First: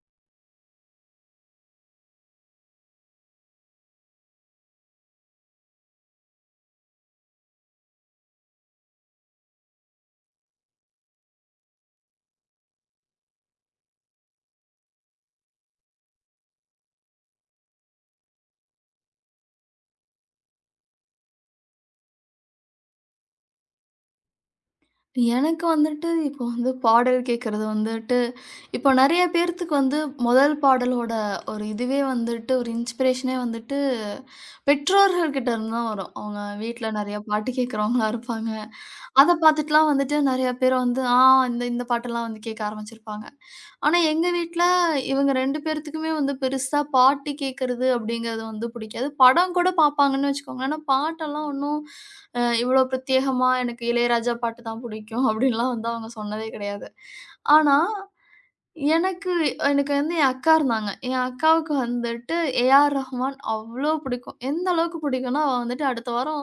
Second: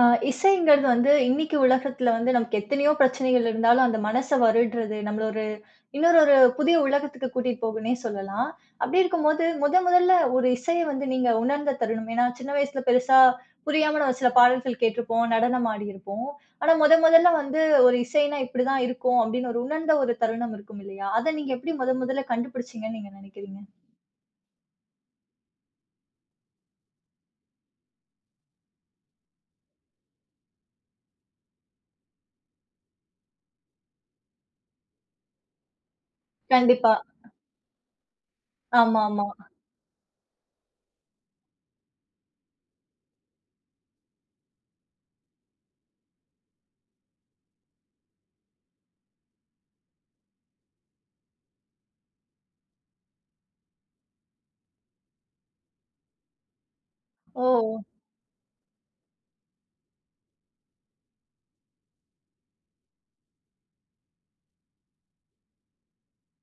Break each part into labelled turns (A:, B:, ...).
A: ஆ, இசைங்கிறது வந்து இன்னைக்கு உலகத்துல வந்து நமக்கு எத்தனையோ பிரச்சனைகள் இருந்தாலும், அந்த மனச வருடுறது, நம்மள இன்னொரு ஒரு புதிய உலகத்துக்கு கூட்டிட்டு போகுன்னே சொல்லலாம். அப்படி இருக்கும்போது, முதல்ல ஒரு இசைய வந்து நீங்க உணர்ந்த தருணம். ஏன்னா, சின்ன வயசுல பெருசா புரியாம நம்ம சில பாடல்கள் கேட்டுருப்போம், நடனம் ஆடியிருப்போம். ஆனா, முதல்ல வந்து ஒரு இசைன்னா இப்படிதான் இருக்கும் அப்படின்னு ஒரு உணர்ந்த ஒரு தருணம் இருக்கும் இல்லையா? அத நீங்க எப்படி முதல்ல கண்டுபிடிச்சீங்கன்னு நீங்க நினைக்கிறீங்க?
B: எனக்கு வந்துட்டு இப்போ வந்து பாடல் கேட்கறது வந்துட்டு இப்போ நெறைய பேர்த்துக்கு வந்து முதல் பாடலோட ஒரு இதுவே வந்துட்டு ஒரு இன்ஸ்பிரேஷனே வந்துட்டு பெற்றோர்கள் கிட்ட இருந்து தான் வரும். அவங்க வீட்ல
A: கண்டிப்பா.
B: நெறைய பாட்டு கேட்கறவங்களா இருப்பாங்க.
A: ஆமாமா.
B: அத பார்த்துட்டுலாம் வந்துட்டு நெறைய பேர் வந்து, இந்த இந்த பாட்டெல்லாம் வந்து கேட்க ஆரம்பிச்சிருப்பாங்க. ஆனா எங்க வீட்ல இவங்க 2 பேர்த்துக்குமே வந்து பெருசா பாட்டு கேட்கறது அப்படிங்கிறது வந்து பிடிக்காது. படம் கூட பார்ப்பாங்கன்னு வச்சுக்கோங்க. ஆனா பாட்டெல்லாம் ஒண்ணும் இவ்வளோ பிரத்யேகமா எனக்கு இளையராஜா பாட்டு தான் பிடிக்கும் அப்படின்லாம் வந்து அவங்க சொன்னதே கிடையாது.
A: ஓ!
B: ஆனா எனக்கு எனக்கு வந்து என் அக்கா இருந்தாங்க. என் அக்காவுக்கு வந்துட்டு ஏ.ஆர். ரஹ்மான் அவ்ளோ பிடிக்கும். எந்த அளவுக்கு பிடிக்கும்னா, அவ வந்துட்டு அடுத்த வாரம்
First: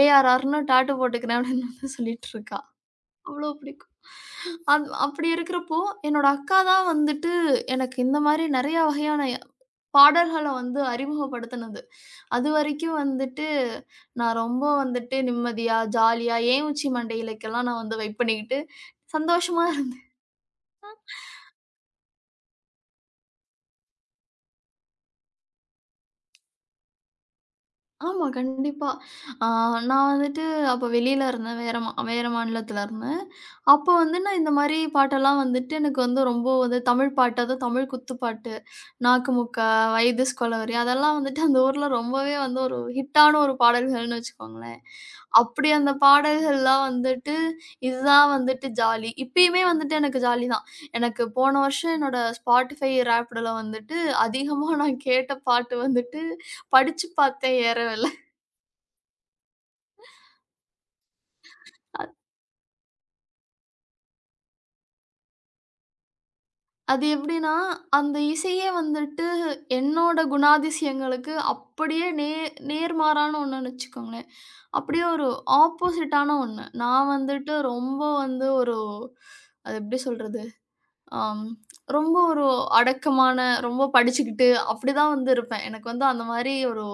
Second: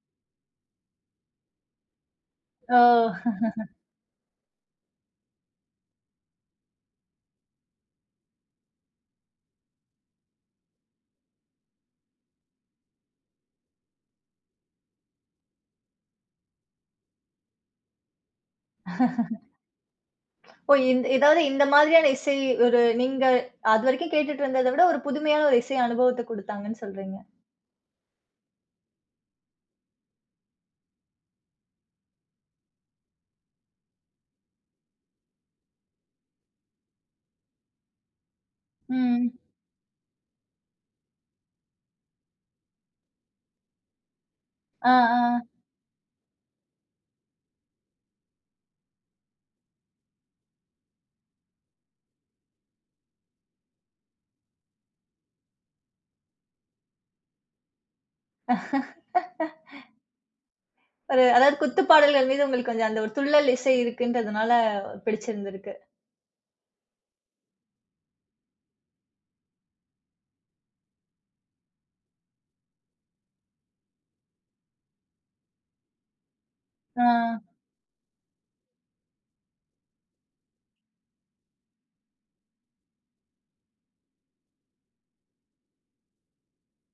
B: ஏ.ஆர்.ஆர்ன்னு டாட்டூ போட்டுக்கிறேன் அப்படின்னு வந்து சொல்லிட்டு இருக்கா.
A: ஓ!
B: அவ்வளோ பிடிக்கும். அப்படி இருக்கிறப்போ, என்னோட அக்கா தான் வந்துட்டு எனக்கு இந்த மாரி நெறைய வகையான பாடல்கள வந்து அறிமுகப்படுத்துனது. அதுவரைக்கும் வந்துட்டு நான் ரொம்ப வந்துட்டு நிம்மதியா, ஜாலியா, "ஏன் உச்சி மண்டையிலக்கெல்லாம்" நான் வந்து வைப் பண்ணிக்கிட்டு சந்தோஷமா
A: ஓ! இந்த ஏதாவது இந்த மாதிரியான இசை ஒரு நீங்க அதுவரைக்கும் கேட்டுட்டு இருந்தத விட, ஒரு புதுமையான ஒரு இசை அனுபவத்த குடுத்தாங்கன்னு சொல்றீங்க.
B: ஆமா, கண்டிப்பா. ஆ நான் வந்துட்டு அப்ப வெளியில இருந்தேன். வேற மாநிலத்தில இருந்தேன். அப்ப வந்து நான் இந்த மாரி பாட்டெல்லாம் வந்துட்டு எனக்கு வந்து ரொம்ப வந்து தமிழ் பாட்டு, அதுவும் தமிழ் குத்துப்பாட்டு,
A: ம்.
B: "நாக்குமுக்கா", "வயதுஸ் கொலவெறி" அதெல்லாம் வந்துட்டு அந்த ஊர்ல ரொம்பவே வந்து ஒரு ஹிட்டான ஒரு பாடல்கள்னு வச்சுக்கோங்களேன்.
A: ஆ, ஆ.
B: அப்படி அந்த பாடல்கள்லாம் வந்துட்டு, இதுதான் வந்துட்டு ஜாலி. இப்பயுமே வந்துட்டு எனக்கு ஜாலி தான். எனக்கு போன வருஷம் என்னோட Spotify Wrappedல வந்துட்டு அதிகமா நான் கேட்ட பாட்டு வந்துட்டு "படிச்சு பார்த்தேன் ஏறவில்ல".
A: ஒரு அதாவது குத்து பாடல்கள் மீது உங்களுக்கு கொஞ்சம் அந்த ஒரு துள்ளல் இசை இருக்குன்றதுனால பிடிச்சிருந்திருக்கு.
B: அது எப்படின்னா, அந்த இசையே வந்துட்டு என்னோட குணாதிசயங்களுக்கு அப்படியே நேர்மாறான ஒண்ணுன்னு வச்சுக்கோங்களேன். அப்படியே ஒரு ஆப்போசிட்டான ஒண்ணு.
A: ஆ,
B: நான் வந்துட்டு ரொம்ப வந்து ஒரு அது எப்படி சொல்றது? ஆம். ரொம்ப ஒரு அடக்கமான, ரொம்ப படிச்சுக்கிட்டு அப்படிதான் வந்து இருப்பேன். எனக்கு வந்து அந்த மாரி ஒரு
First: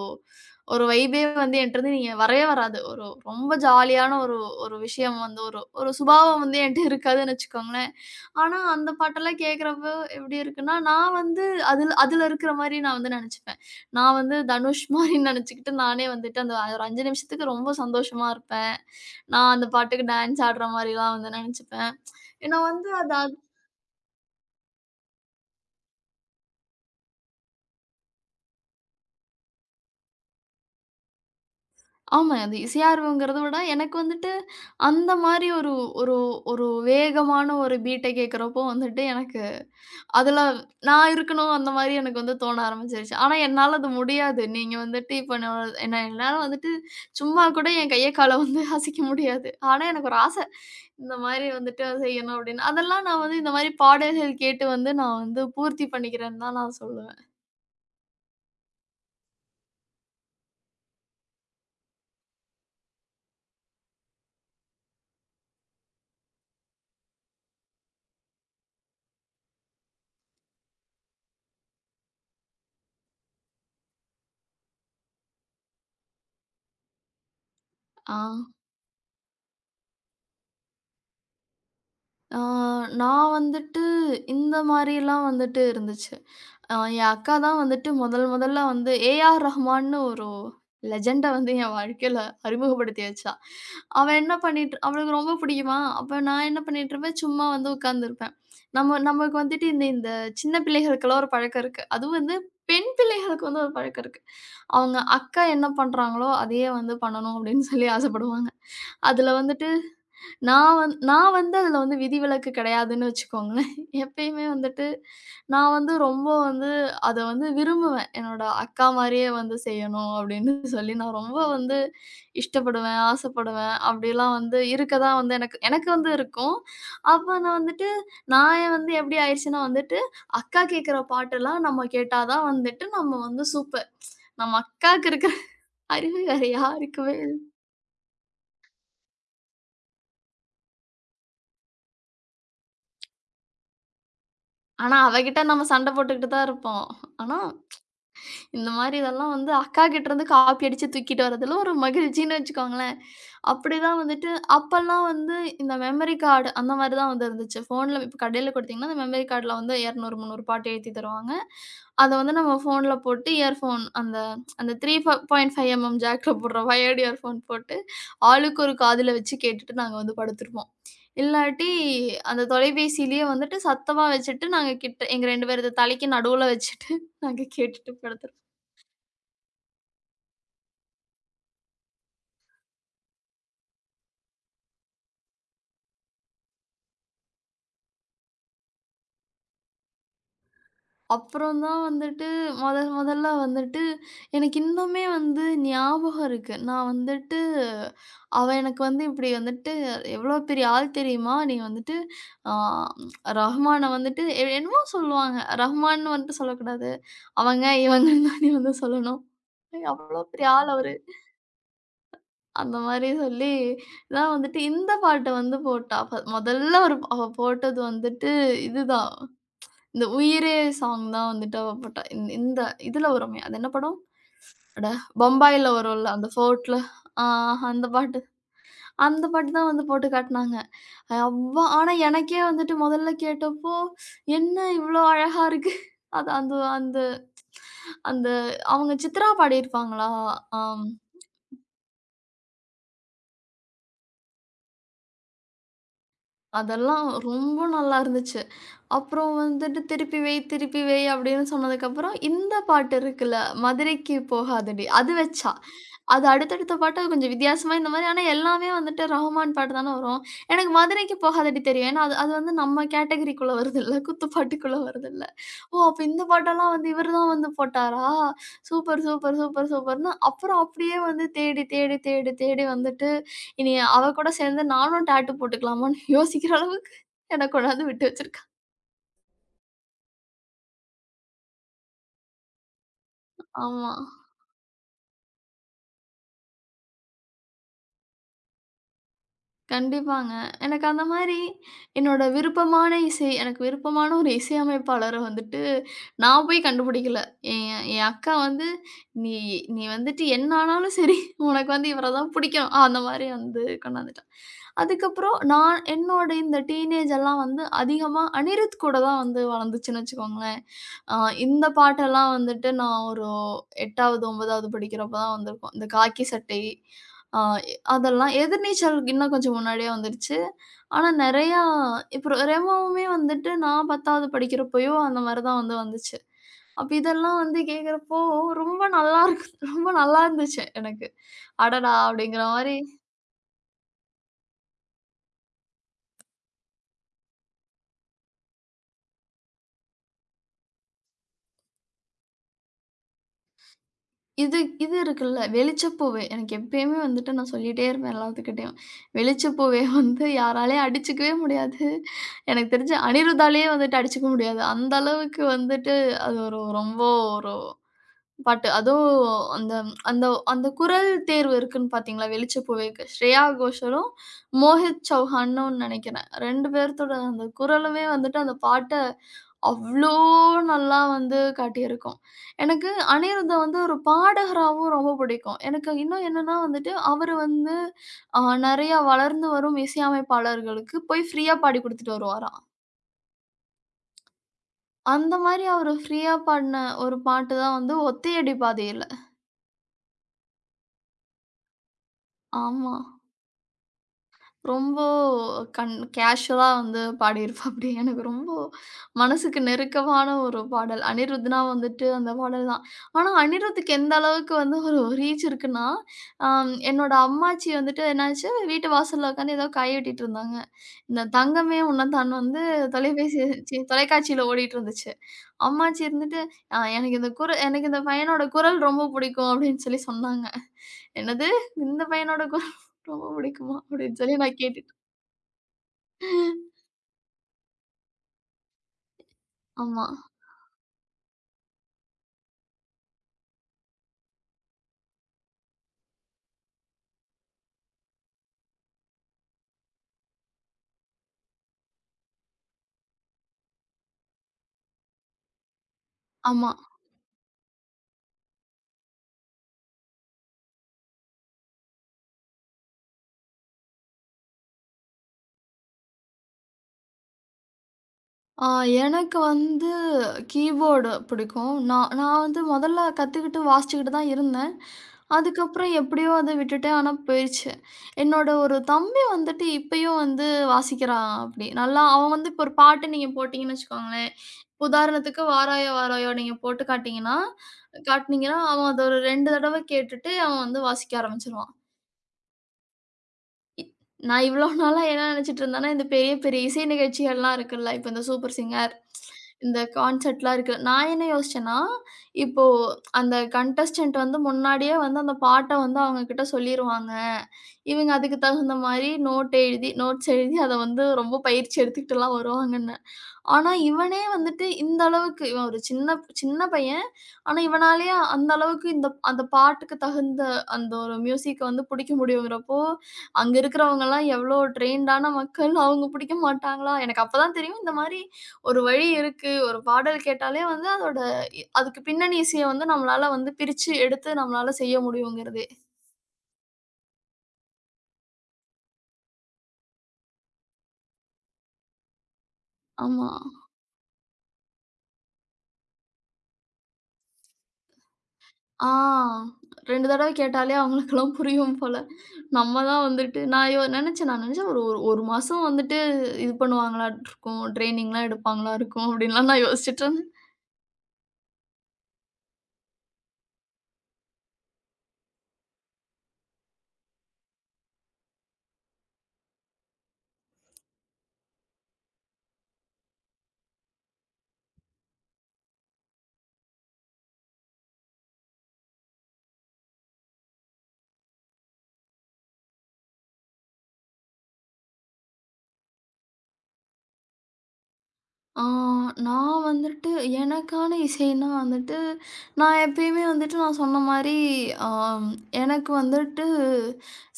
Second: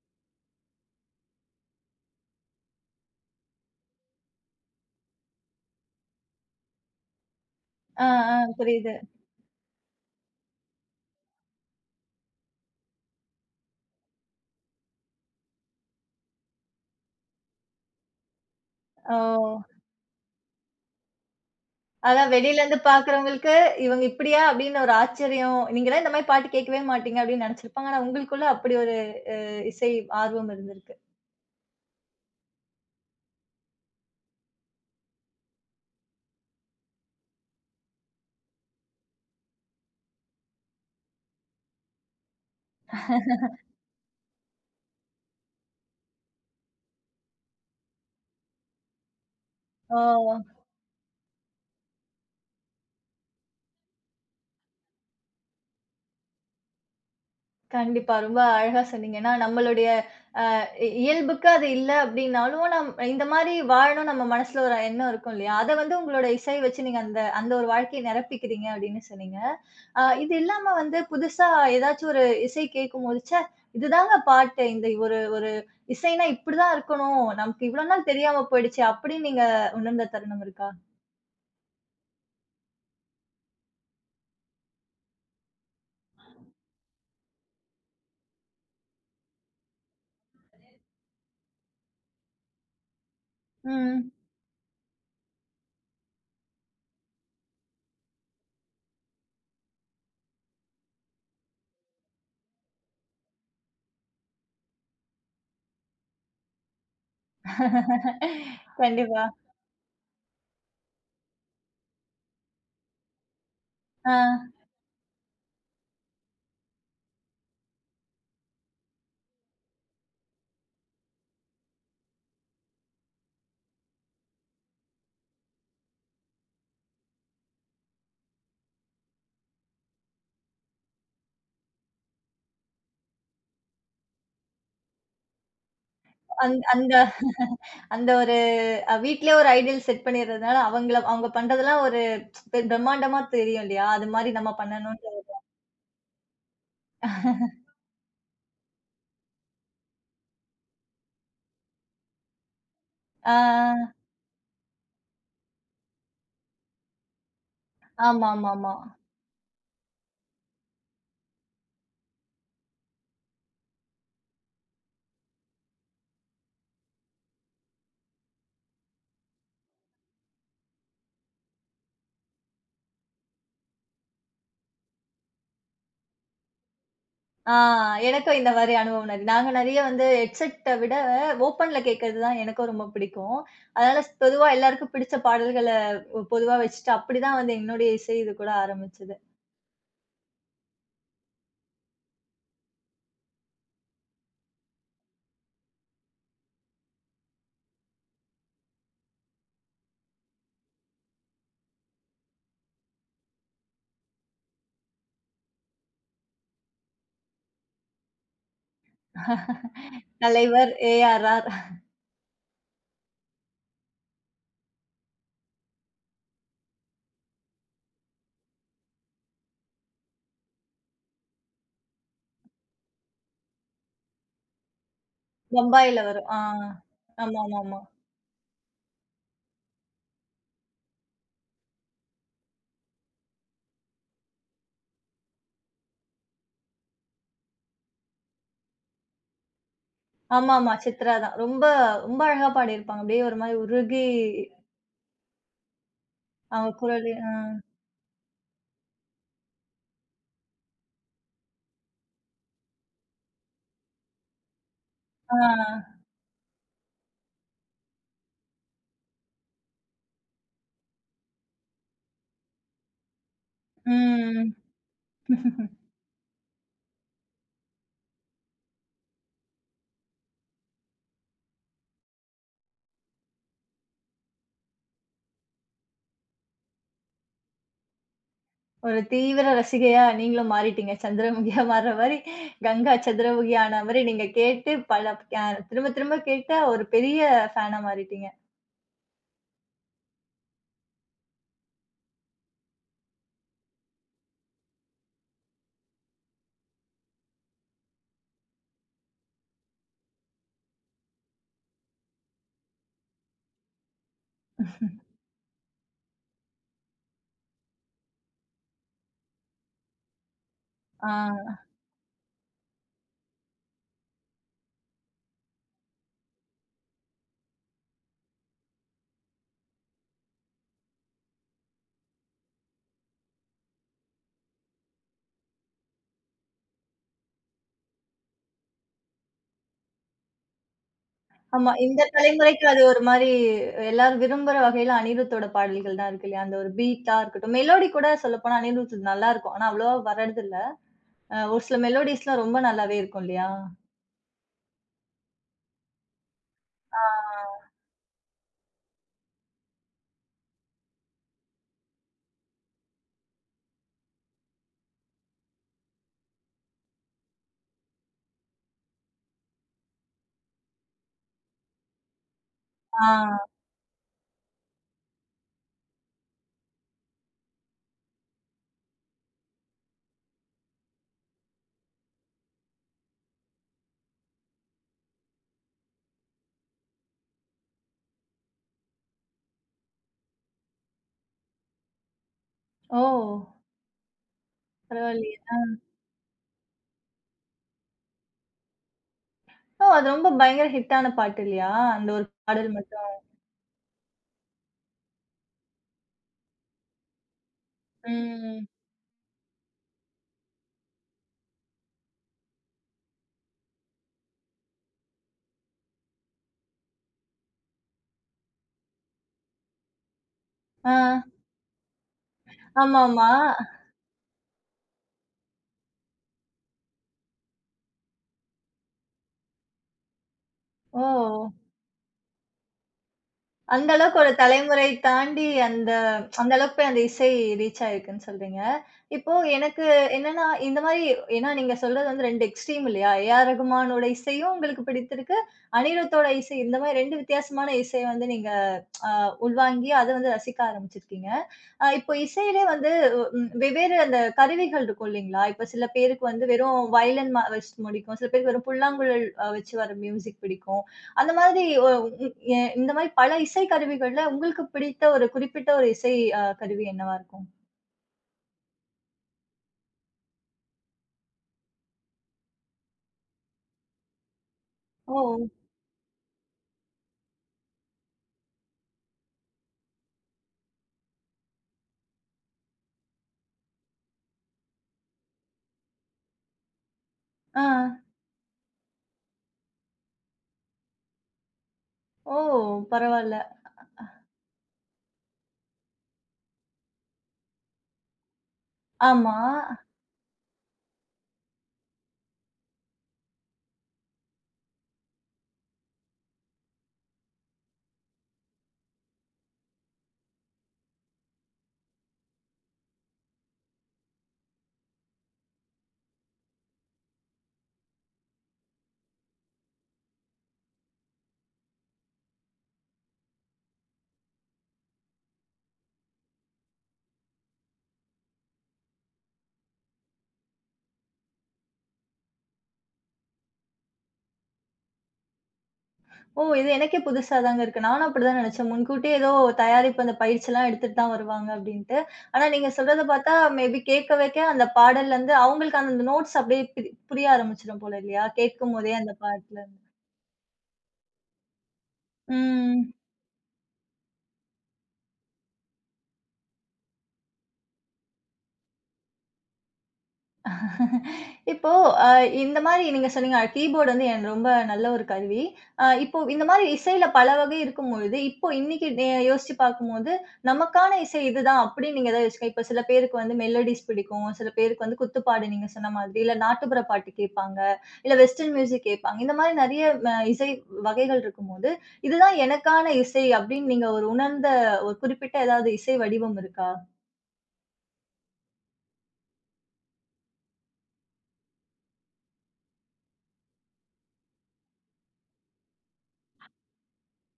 B: ஒரு வைபே வந்து என்ட்டருந்து நீங்க வரவே வராது. ஒரு ரொம்ப ஜாலியான ஒரு ஒரு விஷயம் வந்து ஒரு ஒரு சுபாவம் வந்து என்ட்ட இருக்காதுன்னு வச்சுக்கோங்களேன்.
A: ஆ, ஆ.
B: ஆனா அந்த
A: புரியுது.
B: பாட்டெல்லாம் கேட்குறப்போ எப்படி இருக்குன்னா, நான் வந்து அதுல அதுல இருக்கிற மாரி நான் வந்து நெனச்சுப்பேன். நான் வந்து தனுஷ் மாரி நெனச்சுக்கிட்டு நானே வந்துட்டு அந்த ஒரு 5 நிமிஷத்துக்கு ரொம்ப சந்தோஷமா இருப்பேன்.
A: ஓ!
B: நான் அந்த பாட்டுக்கு டான்ஸ் ஆடுற மாரிலாம் வந்து நெனச்சுப்பேன்.
A: அதான்
B: ஏன்னா
A: வெளியிலருந்து
B: வந்து அது
A: பார்க்குறவங்களுக்கு, இவங்க இப்படியா? அப்படின்னு ஒரு ஆச்சரியம். நீங்கலாம் இந்த மாரி பாட்டு கேட்கவே மாட்டீங்க அப்படின்னு நெனச்சிருப்பாங்க. ஆனா உங்களுக்குள்ள அப்படி ஒரு இசை ஆர்வம் இருந்திருக்கு.
B: ஆமா. அது இசையா இருக்குங்கிறத விட, எனக்கு வந்துட்டு அந்த மாரி ஒரு ஒரு ஒரு வேகமான ஒரு பீட்ட கேட்கிறப்போ வந்துட்டு, எனக்கு அதுல நான் இருக்கணும் அந்த மாரி எனக்கு வந்து தோண ஆரம்பிச்சுருச்சு. ஆனா என்னால அது முடியாது. நீங்க வந்துட்டு இப்ப நான் என்ன என்னால வந்துட்டு சும்மா கூட என் கைய கால வந்து அசைக்க முடியாது. ஆனா எனக்கு ஒரு
A: ஓ!
B: ஆசை. இந்த மாரி வந்துட்டு செய்யணும் அப்படின்னு. அதெல்லாம் நான் வந்து இந்த மாரி பாடல்கள் கேட்டு வந்து நான் வந்து பூர்த்தி பண்ணிக்கிறேன்னு தான் நான் சொல்லுவேன்.
A: கண்டிப்பா. ரொம்ப அழகா சொன்னீங்க. ஏன்னா நம்மளுடைய இயல்புக்கு அது இல்ல அப்டின்னாலும், இந்த மாரி வாழணும் நம்ம மனசுல ஒரு எண்ணம் இருக்கும் இல்லையா? அத வந்து உங்களோட இசை வச்சு நீங்க அந்த அந்த ஒரு வாழ்க்கைய நிரப்பிக்கிறீங்க அப்டின்னு சொன்னீங்க. இது இல்லாம வந்து புதுசா ஏதாச்சும் ஒரு இசை கேட்கும்போது, ச்சே! இதுதாங்க பாட்டு. இந்த ஒரு ஒரு இசைனா இப்டிதான் இருக்கணும். நமக்கு இவ்ளோ நாள்
B: ஆ.
A: தெரியாம போயிடுச்சே! அப்டின்னு நீங்க உணர்ந்த தருணம் இருக்கா?
B: ஆ நான் வந்துட்டு இந்த மாரிலாம் வந்துட்டு இருந்துச்சு. என் அக்கா தான் வந்துட்டு முதல் முதல்ல வந்து ஏஆர் ரஹ்மான்னு ஒரு லெஜெண்ட வந்து என் வாழ்க்கையில அறிமுகப்படுத்தி வச்சா. அவ
A: ம்.
B: என்ன பண்ணிட்டு அவளுக்கு ரொம்ப பிடிக்குமா, அப்ப நான் என்ன பண்ணிட்டு இருப்பேன், சும்மா வந்து உட்கார்ந்துருப்பேன். நம்ம நமக்கு வந்துட்டு இந்த இந்த சின்ன பிள்ளைகளுக்கெல்லாம் ஒரு பழக்கம் இருக்கு. அதுவும் வந்து பெண் பிள்ளைகளுக்கு வந்து ஒரு பழக்கம் இருக்கு. அவங்க அக்கா என்ன பண்றாங்களோ, அதையே வந்து பண்ணணும் அப்படின்னு சொல்லி ஆசைப்படுவாங்க.
A: கண்டிப்பா.
B: அதுல வந்துட்டு நான் வந்து அதில வந்து விதிவிலக்கு கிடையாதுன்னு வச்சுக்கோங்களேன். எப்பயுமே
A: ஆ.
B: வந்துட்டு நான் வந்து ரொம்ப வந்து அத வந்து விரும்புவேன். என்னோட அக்கா மாரியே வந்து செய்யணும் அப்படின்னு சொல்லி நான் ரொம்ப வந்து இஷ்டப்படுவேன், ஆசைப்படுவேன். அப்படிலாம் வந்து இருக்க தான் வந்து எனக்கு எனக்கு வந்து இருக்கும். அப்ப நான் வந்துட்டு நான் ஏன் வந்து எப்படி ஆயிடுச்சுன்னா வந்துட்டு, அக்கா கேட்கிற பாட்டெல்லாம் நம்ம கேட்டா தான் வந்துட்டு நம்ம வந்து சூப்பர். நம்ம அக்காவுக்கு இருக்கிற அறிவு வேற
A: அந் அந்த
B: யாருக்குமே இல்ல.
A: அந்த ஒரு வீட்லயே ஒரு ஐடியல் செட் பண்ணிறதுனால, அவங்கள அவங்க பண்றதெல்லாம் ஒரு பிரம்மாண்டமா தெரியும் இல்லையா? அது மாரி நம்ம
B: ஆனா
A: பண்ணணும்ன்ற
B: அவகிட்ட நம்ம சண்டை போட்டுக்கிட்டு தான் இருப்போம். ஆனா இந்த மாரி இதெல்லாம் வந்து அக்காகிட்ட இருந்து காப்பி அடிச்சு தூக்கிட்டு வரதுல ஒரு மகிழ்ச்சின்னு வச்சுக்கோங்களேன்.
A: ஆ,
B: அப்படிதான் வந்துட்டு அப்பல்லாம் வந்து இந்த மெமரி கார்டு அந்த மாரி தான் வந்து இருந்துச்சு. ஃபோன்ல இப்ப கடையில
A: ஆமாமாமா.
B: கொடுத்தீங்கன்னா, அந்த மெமரி கார்டுல வந்து 200, 300 பாட்டு எழுதி தருவாங்க. அத வந்து நம்ம ஃபோன்ல போட்டு இயர்ஃபோன் அந்த அந்த 3 0.5 எம்எம் ஜாக்ல போடுற வயர்டு இயர்ஃபோன் போட்டு, ஆளுக்கு ஒரு காதுல வச்சு கேட்டுட்டு நாங்க வந்து படுத்துருப்போம். இல்லாட்டி அந்த தொலைபேசியிலேயே வந்துட்டு சத்தமா வச்சுட்டு நாங்க கிட்ட எங்க 2 பேரது தலைக்கு நடுவுல வச்சுட்டு நாங்க
A: ஆ,
B: கேட்டுட்டு
A: எனக்கும்
B: படுத்துருப்போம்.
A: இந்த மாரி அனுபவம் நாங்க நெறைய வந்து ஹெட்செட்ட விட ஓப்பன்ல கேட்கறது தான் எனக்கும் ரொம்ப பிடிக்கும். அதனால பொதுவா எல்லாருக்கும் பிடிச்ச பாடல்கள பொதுவா வச்சுட்டு அப்படிதான் வந்து என்னுடைய இசை இது கூட ஆரம்பிச்சது.
B: அப்புறம் தான் வந்துட்டு முதல் முதல்ல வந்துட்டு எனக்கு இன்னுமே வந்து ஞாபகம் இருக்கு. நான் வந்துட்டு அவ எனக்கு வந்து இப்படி வந்துட்டு "எவ்வளோ பெரிய ஆள் தெரியுமா? நீ வந்துட்டு ஆ ரஹ்மான வந்துட்டு" என்னமோ சொல்லுவாங்க. ரஹ்மான்னு வந்துட்டு சொல்லக்கூடாது. அவங்க, இவங்கன்னு தான் நீ வந்து சொல்லணும். "அவ்வளோ பெரிய ஆள்
A: தலைவர்,
B: அவரு."
A: ஏ.ஆர்.ஆர்.
B: அந்த மாரி சொல்லி தான் வந்துட்டு இந்த பாட்ட வந்து போட்டா. அப்ப முதல்ல ஒரு அவ போட்டது வந்துட்டு இதுதான். இந்த "உயிரே" சாங் தான் வந்துட்டு அவ போட்டா. இந்த இதுல வருமே, அது என்ன படம்? அட பம்பாய்ல
A: பம்பாயில
B: வரும்ல,
A: வரும்.
B: அந்த
A: ஆ.
B: ஃபோர்ட்ல. ஆ
A: ஆமாமாமா.
B: அந்த பாட்டு. அந்த பாட்டு தான் வந்து போட்டு காட்டுனாங்க. ஆனா எனக்கே வந்துட்டு முதல்ல கேட்டப்போ, என்ன இவ்ளோ அழகா இருக்கு. அது அந்த அந்த அந்த அவங்க சித்ரா பாடியிருப்பாங்களா?
A: ஆமாமா.
B: ஆம்.
A: சித்ரா தான். ரொம்ப ரொம்ப அழகா பாடியிருப்பாங்க. அப்படியே ஒரு மாரி உருகி அவங்க
B: அதெல்லாம்
A: குரலு
B: ரொம்ப நல்லா இருந்துச்சு. அப்புறம் வந்துட்டு "திருப்பி வை, திருப்பி வை" அப்படின்னு சொன்னதுக்கப்புறம், இந்த பாட்டு இருக்குல்ல, "மதுரைக்கு போகாதடி" அது வச்சா.
A: ஆ,
B: அது அடுத்தடுத்த பாட்டு கொஞ்சம் வித்தியாசமா இந்த மாதிரி ஆனா எல்லாமே வந்துட்டு ரஹ்மான் பாட்டு தானே வரும். எனக்கு மதுரைக்கு போகாதடி தெரியும். ஏன்னா அது அது வந்து நம்ம கேட்டகரிக்குள்ள வருதுல்ல. குத்து
A: ம்.
B: பாட்டுக்குள்ள வருதுல்ல. ஓ! அப்ப இந்த பாட்டெல்லாம் வந்து இவரு தான் வந்து போட்டாரா? சூப்பர், சூப்பர், சூப்பர், சூப்பர்ன்னு அப்புறம் அப்படியே வந்து தேடி, தேடி, தேடி, தேடி வந்துட்டு இனி அவ கூட சேர்ந்து நானும் டாட்டூ போட்டுக்கலாமான்னு யோசிக்கிற அளவுக்கு என்ன கொண்டாந்து விட்டு வச்சிருக்கா.
A: ஒரு தீவிர ரசிகையா நீங்களும் மாறிட்டீங்க. சந்திரமுகியா மார்ற மாரி, கங்கா சந்திரமுகி ஆன
B: ஆமா.
A: மாரி நீங்க கேட்டு பல அ திரும்ப திரும்ப கேட்ட ஒரு பெரிய ஃபேனா மாறிட்டீங்க.
B: கண்டிப்பாங்க. எனக்கு அந்த மாரி என்னோட விருப்பமான இசை எனக்கு விருப்பமான ஒரு இசையமைப்பாளர வந்துட்டு நான் போய் கண்டுபிடிக்கல. என் என் அக்கா வந்து, "நீ நீ வந்துட்டு என்ன ஆனாலும் சரி, உனக்கு வந்து இவர தான் பிடிக்கும்." அந்த மாரி வந்து கொண்டாந்துட்டா. அதுக்கப்புறம் நான் என்னோட இந்த டீனேஜ் எல்லாம் வந்து அதிகமா அனிருத் கூட தான் வந்து வளர்ந்துச்சுன்னு வச்சுக்கோங்களேன்.
A: ஆ,
B: அ இந்த பாட்டெல்லாம் வந்துட்டு நான் ஒரு 8வது, 9வது படிக்கிறப்ப தான் வந்திருக்கும். இந்த காக்கி சட்டை, அ அதெல்லாம் எதிர்நீச்சல் இன்னும் கொஞ்சம் முன்னாடியே வந்துருச்சு. ஆனா நெறையா இப்போ ரெமோவுமே வந்துட்டு நான் 10வது படிக்கிறப்பயோ அந்த மாரி தான் வந்து வந்துச்சு. அப்ப இதெல்லாம் வந்து கேட்கிறப்போ ரொம்ப நல்லா இருக்கு ரொம்ப நல்லா இருந்துச்சு எனக்கு.
A: ஆமா.
B: அடடா!
A: இந்த
B: அப்படிங்கிற
A: தலைமுறைக்கு
B: மாரி.
A: அது ஒரு மாரி எல்லாரும் விரும்புற வகையில அனிருத்தோட பாடல்கள் தான் இருக்கு இல்லையா? அந்த ஒரு பீட்டா இருக்கட்டும், மெலோடி கூட சொல்லப்போனா அனிருத்து நல்லாருக்கும். ஆனா அவ்வளவா வர்றதில்ல. ஒரு சில மெலோடிஸ்லாம் ரொம்ப நல்லாவே இருக்கும் இல்லையா?
B: இது இது இருக்குல்ல வெளிச்சப்பூவே எனக்கு எப்பயுமே
A: ஆ,
B: வந்துட்டு நான் சொல்லிட்டே இருப்பேன் எல்லாத்துக்கிட்டயும். வெளிச்சப்பூவே வந்து யாராலயும் அடிச்சுக்கவே முடியாது. எனக்கு தெரிஞ்சு அனிருத்தாலயே வந்துட்டு அடிச்சுக்க முடியாது. அந்த அளவுக்கு வந்துட்டு அது ஒரு ரொம்ப ஒரு பாட்டு. அதுவும் அந்த அந்த அந்த குரல் தேர்வு இருக்குன்னு பார்த்தீங்களா? வெளிச்சப்பூவேக்கு.
A: ஆ.
B: ஸ்ரேயா கோஷலும், மோஹித் சௌஹானுன்னு நெனைக்கிறேன். 2 பேர்த்தோட அந்த குரலுமே வந்துட்டு அந்த பாட்ட அவ்ளோ நல்லா வந்து காட்டியிருக்கும். எனக்கு அனிருத்த வந்து ஒரு பாடகராவும் ரொம்ப பிடிக்கும். எனக்கு இன்னும் என்னன்னா வந்துட்டு, அவரு வந்து நெறையா வளர்ந்து வரும் இசையமைப்பாளர்களுக்கு போய் ஃப்ரீயா பாடி குடுத்துட்டு வருவாராம்.
A: ஓ!
B: அந்த
A: பரவாயில்லையே!
B: மாரி அவரு ஃப்ரீயா பாடுன ஒரு பாட்டு தான் வந்து "ஒத்தையடி பாதையில".
A: ஓ! அது ரொம்ப பயங்கர ஹிட்டான பாட்டு இல்லையா? அந்த ஒரு பாடல்
B: ஆமா.
A: மட்டும்.
B: ரொம்ப கேஷுவலா வந்து பாடியிருப்பாப்படி. எனக்கு ரொம்ப
A: ம்.
B: மனசுக்கு நெருக்கமான ஒரு பாடல். அனிருத்னா வந்துட்டு அந்த பாடல் தான். ஆனா, அனிருத்துக்கு எந்த அளவுக்கு வந்து ஒரு ரீச் இருக்குன்னா, என்னோட அம்மாச்சி வந்துட்டு என்னாச்சு, வீட்டு வாசல்ல உட்காந்து ஏதோ காய் வெட்டிட்டு இருந்தாங்க.
A: ஆ.
B: இந்த "தங்கமே உன்னத்தான்" வந்து
A: ஆமாமா.
B: தொலைபேசி ச்சீ தொலைக்காட்சியில ஓடிட்டு இருந்துச்சு. அம்மாச்சி இருந்துட்டு, எனக்கு இந்த எனக்கு இந்த பையனோட குரல் ரொம்ப பிடிக்கும்" அப்படின்னு சொல்லி சொன்னாங்க.
A: ஓ!
B: "என்னது? இந்த பையனோட குரல்?" ரொம்ப பிடிக்குமா?
A: அந்த அளவுக்கு
B: அப்படின்னு
A: ஒரு
B: சொல்லி நான்
A: தலைமுறை
B: கேட்டுட்டு
A: தாண்டி அந்த அந்த அளவுக்கு போய் அந்த இசை ரீச் ஆயிருக்குன்னு சொல்றீங்க. இப்போ எனக்கு
B: ஆமா,
A: என்னன்னா, இந்த மாரி ஏன்னா நீங்க சொல்றது வந்து 2 எக்ஸ்ட்ரீம் இல்லையா? ஏ.ஆர். ரகுமானோட இசையும் உங்களுக்கு பிடித்திருக்கு. அனிருத்தோட இசை இந்த மாரி 2 வித்தியாசமான இசைய வந்து நீங்க அ உள்வாங்கி அத வந்து ரசிக்க ஆரம்பிச்சிருக்கீங்க. இப்போ இசையிலே வந்து வெவ்வேறு அந்த கருவிகள் இருக்கும் இல்லைங்களா? இப்ப சில பேருக்கு வந்து
B: ஆமா.
A: வெறும் வயலின் வச்சு முடிக்கும். சில பேருக்கு வெறும் புல்லாங்குழல் வச்சு வர மியூசிக் பிடிக்கும். அந்த மாதிரி ஒ ம் எ இந்த மாதிரி பல இசை கருவிகள்ல உங்களுக்கு பிடித்த ஒரு குறிப்பிட்ட ஒரு இசை கருவி என்னவா இருக்கும்?
B: ஆ எனக்கு வந்து கீபோர்டு பிடிக்கும். நான் நான் வந்து முதல்ல கத்துக்கிட்டு வாசிச்சுக்கிட்டு தான் இருந்தேன்.
A: ஓ!
B: அதுக்கப்புறம் எப்படியோ அத விட்டுட்டேன். ஆனா போயிருச்சு. என்னோட ஒரு தம்பி வந்துட்டு இப்பயும் வந்து வாசிக்கிறான் அப்படி. நல்லா அவன் வந்து இப்போ ஒரு பாட்டு நீங்க போட்டீங்கன்னு வச்சுக்கோங்களேன். இப்ப உதாரணத்துக்கு "வாராயோ வாராயோ" நீங்க போட்டு
A: ஆ.
B: காட்டுனீங்கன்னா, அவன் அத ஒரு 2 தடவ கேட்டுட்டு அவன் வந்து வாசிக்க ஆரம்பிச்சுருவான்.
A: ஓ! பரவால்ல.
B: இ நான் இவ்ளோ நாளா என்ன நினைச்சுட்டு இருந்தேன்னா, இந்த பெரிய பெரிய இசை நிகழ்ச்சிகள்லாம் இருக்குல்ல. இப்ப இந்த சூப்பர் சிங்கர்,
A: ஆமா.
B: இந்த கான்சர்ட்லாம் இருக்கு. நான் என்ன யோசிச்சேன்னா, இப்போ அந்த கண்டஸ்டன்ட் வந்து முன்னாடியே வந்து அந்த பாட்ட வந்து அவங்க கிட்ட சொல்லிருவாங்க. இவங்க அதுக்கு தகுந்த மாரி நோட் எழுதி நோட்ஸ் எழுதி அத வந்து ரொம்ப பயிற்சி எடுத்துக்கிட்டுலாம் வருவாங்கன்னு. ஆனா, இவனே வந்துட்டு இந்த அளவுக்கு இவன் ஒரு சின்ன சின்ன பையன். ஆனா, இவனாலயே அந்த அளவுக்கு இந்த அந்த பாட்டுக்கு தகுந்த அந்த ஒரு மியூசிக்க வந்து புடிக்க முடியுங்கிறப்போ, அங்க இருக்கிறவங்கலாம் எவ்ளோ ட்ரெயின்டான மக்கள். அவங்க புடிக்க மாட்டாங்களா? எனக்கு அப்பதான் தெரியும், இந்த மாரி ஒரு வழி இருக்கு. ஒரு பாடல் கேட்டாலே வந்து அதோட அதுக்கு பின்னணி இசைய வந்து நம்மளால வந்து பிரிச்சு எடுத்து நம்மளால செய்ய முடியுங்கிறதே.
A: ஓ! இது எனக்கே புதுசா தாங்க இருக்கு. நானும் அப்படிதான் நெனச்சேன். முன்கூட்டியே ஏதோ தயாரிப்பு அந்த பயிற்சிலாம் எடுத்துட்டு தான் வருவாங்க அப்டின்ட்டு. ஆனா நீங்க சொல்றத
B: ஆமா.
A: பார்த்தா மேபி கேட்க வைக்க அந்த பாடல்லருந்து அவங்களுக்கு அந்த நோட்ஸ் அப்படியே புரிய ஆரம்பிச்சுரும் போல இல்லையா?
B: ஆ
A: கேட்கும்போதே அந்த பாட்டுல.
B: 2 தடவ கேட்டாலே அவங்களுக்கெல்லாம் புரியும் போல. நம்ம
A: ம்.
B: தான் வந்துட்டு நான் யோ நெனச்சேன் நெனச்சேன் ஒரு ஒரு 1 மாசம் வந்துட்டு இது பண்ணுவாங்களாட்ருக்கும். ட்ரெய்னிங்லாம் எடுப்பாங்களா இருக்கும் அப்டின்லாம் நான் யோசிச்சுட்டுருந்தேன்.
A: இப்போ அ இந்த மாரி நீங்க சொன்னீங்க கீபோர்டு வந்து என் ரொம்ப நல்ல ஒரு கருவி. இப்போ இந்த மாரி இசையில பல வகை இருக்கும்பொழுது, இப்போ இன்னைக்கு யோசிச்சு பார்க்கும்போது, நமக்கான இசை இதுதான் அப்படின்னு நீங்க எதாவது யோசிக்க இப்போ சில பேருக்கு வந்து மெலோடிஸ் பிடிக்கும். சில பேருக்கு வந்து குத்துப்பாடு நீங்க சொன்ன மாதிரி, இல்ல நாட்டுப்புற பாட்டு கேட்பாங்க. இல்ல வெஸ்டர்ன் மியூசிக் கேட்பாங்க. இந்த மாரி நெறைய இசை வகைகள் இருக்கும்போது, இதுதான் எனக்கான இசை அப்படின்னு நீங்க ஒரு உணர்ந்த ஒரு குறிப்பிட்ட ஏதாவது இசை வடிவம் இருக்கா?
B: ஆ நான் வந்துட்டு எனக்கான இசைன்னா வந்துட்டு, நான் எப்பயுமே வந்துட்டு நான் சொன்ன மாரி அ எனக்கு வந்துட்டு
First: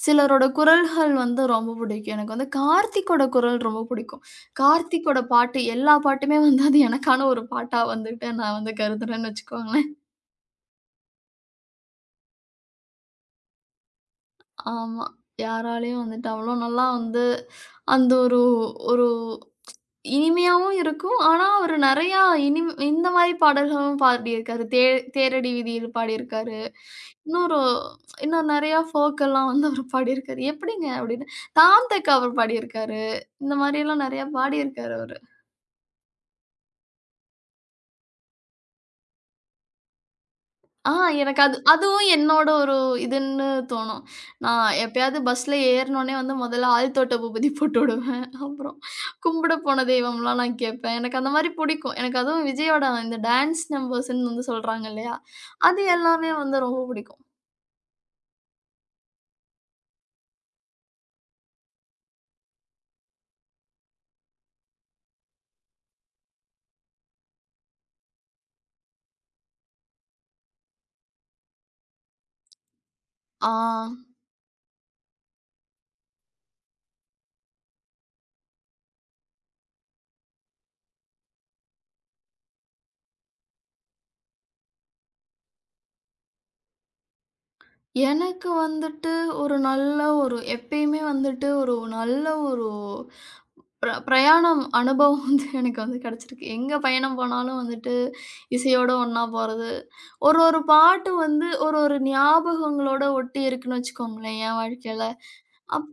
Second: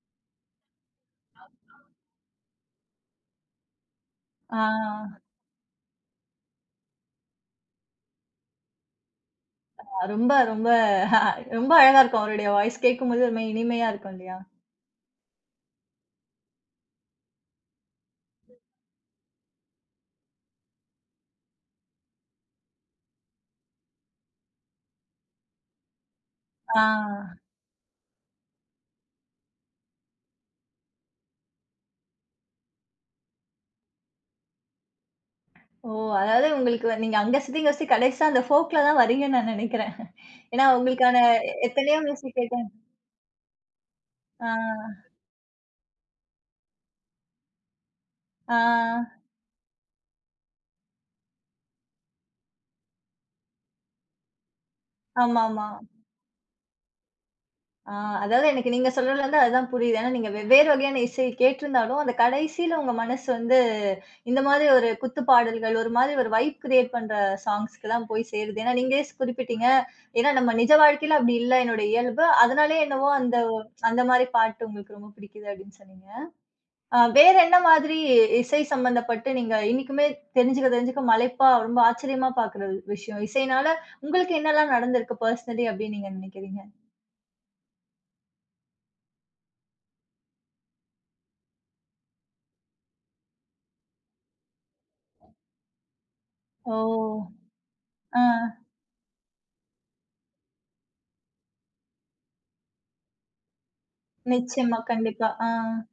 B: சிலரோட குரல்கள் வந்து ரொம்ப புடிக்கும். எனக்கு வந்து கார்த்திக்கோட குரல் ரொம்ப புடிக்கும்.
A: ஆ.
B: கார்த்திக்கோட பாட்டு எல்லா பாட்டுமே வந்து அது எனக்கான ஒரு பாட்டா வந்துட்டு நான் வந்து கருதுறேன்னு வச்சுக்கோங்களேன்.
A: ரொம்ப, ரொம்ப ரொம்ப அழகா இருக்கும். அவருடைய வாய்ஸ் கேட்கும்போது ஒரு மாரி இனிமையா இருக்கும் இல்லையா?
B: ஆமா. யாராலயும் வந்துட்டு அவ்ளோ நல்லா வந்து அந்த ஒரு ஒரு இனிமையாவும் இருக்கும். ஆனா, அவரு நெறையா இந்த மாரி பாடல்களும் பாடியிருக்காரு. தேரடி வீதியில் பாடியிருக்காரு.
A: ஆ.
B: இன்னொரு இன்னும் நெறையா ஃபோக்கெல்லாம் வந்து அவரு பாடியிருக்காரு. எப்படிங்க அப்படின்னு தாந்தக் அவர் பாடியிருக்காரு. இந்த மாரியெல்லாம் நெறையா பாடியிருக்காரு அவரு.
A: ஓ! அதாவது உங்களுக்கு நீங்க அங்க சுத்தி, இங்க சுத்தி கடைசியா அந்த ஃபோக்ல தான் வரீங்கன்னு நான் நெனைக்கிறேன். ஏன்னா,
B: ஆ
A: உங்களுக்கான
B: எனக்கு அது
A: எத்தனையோ
B: அதுவும்
A: மியூசிக்
B: என்னோட
A: கேட்டேன்.
B: ஒரு இதுன்னு தோணும்.
A: ஆ,
B: நான் எப்பயாவது பஸ்ல ஏறுனோனே வந்து முதல்ல ஆழ்தோட்ட பூபதி போட்டுடுவேன்.
A: ஆ,
B: அப்புறம் கும்பிட போன தெய்வம்லாம் நான் கேட்பேன். எனக்கு அந்த மாரி பிடிக்கும். எனக்கு அதுவும் விஜயோட இந்த டான்ஸ் நம்பர்ஸ்ன்னு வந்து சொல்றாங்க இல்லையா?
A: ஆமாமா.
B: அது எல்லாமே வந்து ரொம்ப பிடிக்கும்.
A: ஆ, அதாவது எனக்கு நீங்க சொல்றதுலருந்து அதுதான் புரியுது. ஏன்னா நீங்க வெவ்வேறு வகையான இசை கேட்டிருந்தாலும், அந்த கடைசியில உங்க மனசு வந்து இந்த மாதிரி ஒரு குத்து பாடல்கள், ஒரு மாதிரி ஒரு வைப் கிரியேட் பண்ற சாங்ஸ்க்கு தான் போய் சேருது. ஏன்னா நீங்களே குறிப்பிட்டீங்க. ஏன்னா நம்ம நிஜ வாழ்க்கையில அப்படி இல்ல என்னோட இயல்பு. அதனாலயே என்னவோ அந்த
B: ஆ
A: அந்த மாரி பாட்டு உங்களுக்கு ரொம்ப பிடிக்குது அப்படின்னு சொன்னீங்க. வேற என்ன மாதிரி இசை சம்பந்தப்பட்டு நீங்க இன்னைக்குமே தெரிஞ்சுக்க தெரிஞ்சுக்க மலைப்பா ரொம்ப ஆச்சரியமா பார்க்குற விஷயம்? இசைனால உங்களுக்கு என்னலாம் நடந்திருக்கு பர்சனலி அப்படின்னு நீங்க நினைக்கிறீங்க?
B: எனக்கு வந்துட்டு ஒரு நல்ல ஒரு எப்பயுமே வந்துட்டு ஒரு நல்ல ஒரு பிரயாணம் அனுபவம் வந்து எனக்கு வந்து கிடைச்சிருக்கு. எங்க
A: ஓ!
B: பயணம் போனாலும் வந்துட்டு,
A: ஆ.
B: இசையோட ஒண்ணா போறது. ஒரு ஒரு பாட்டு வந்து ஒரு ஒரு ஞாபகங்களோட ஒட்டி இருக்குன்னு வச்சுக்கோங்களேன், என்
A: நிச்சயமா,
B: வாழ்க்கையில.
A: கண்டிப்பா. ஆ.
B: அப்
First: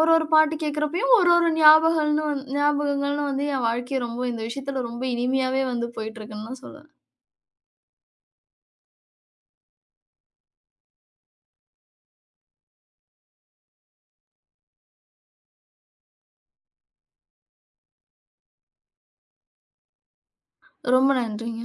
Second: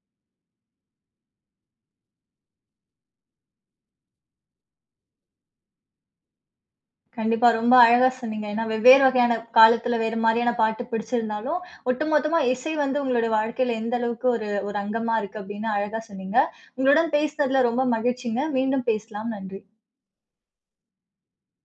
B: ஒரு ஒரு பாட்டு கேட்கிறப்பயும் ஒரு ஒரு ஞாபகங்கள்னு வந்து என் வாழ்க்கை ரொம்ப இந்த விஷயத்துல ரொம்ப இனிமையாவே வந்து போயிட்டுருக்குன்னு தான் சொல்லுவேன்.
A: கண்டிப்பா. ரொம்ப அழகா சொன்னீங்க. ஏன்னா வெவ்வேறு வகையான காலத்துல வேறு மாரியான பாட்டு பிடிச்சிருந்தாலும், ஒட்டுமொத்தமா இசை வந்து உங்களுடைய வாழ்க்கையில எந்த அளவுக்கு ஒரு ஒரு அங்கமா இருக்கு அப்படின்னு அழகா சொன்னீங்க. உங்களுடன் பேசினதுல ரொம்ப மகிழ்ச்சிங்க. மீண்டும் பேசலாம். நன்றி.
B: ரொம்ப நன்றிங்க.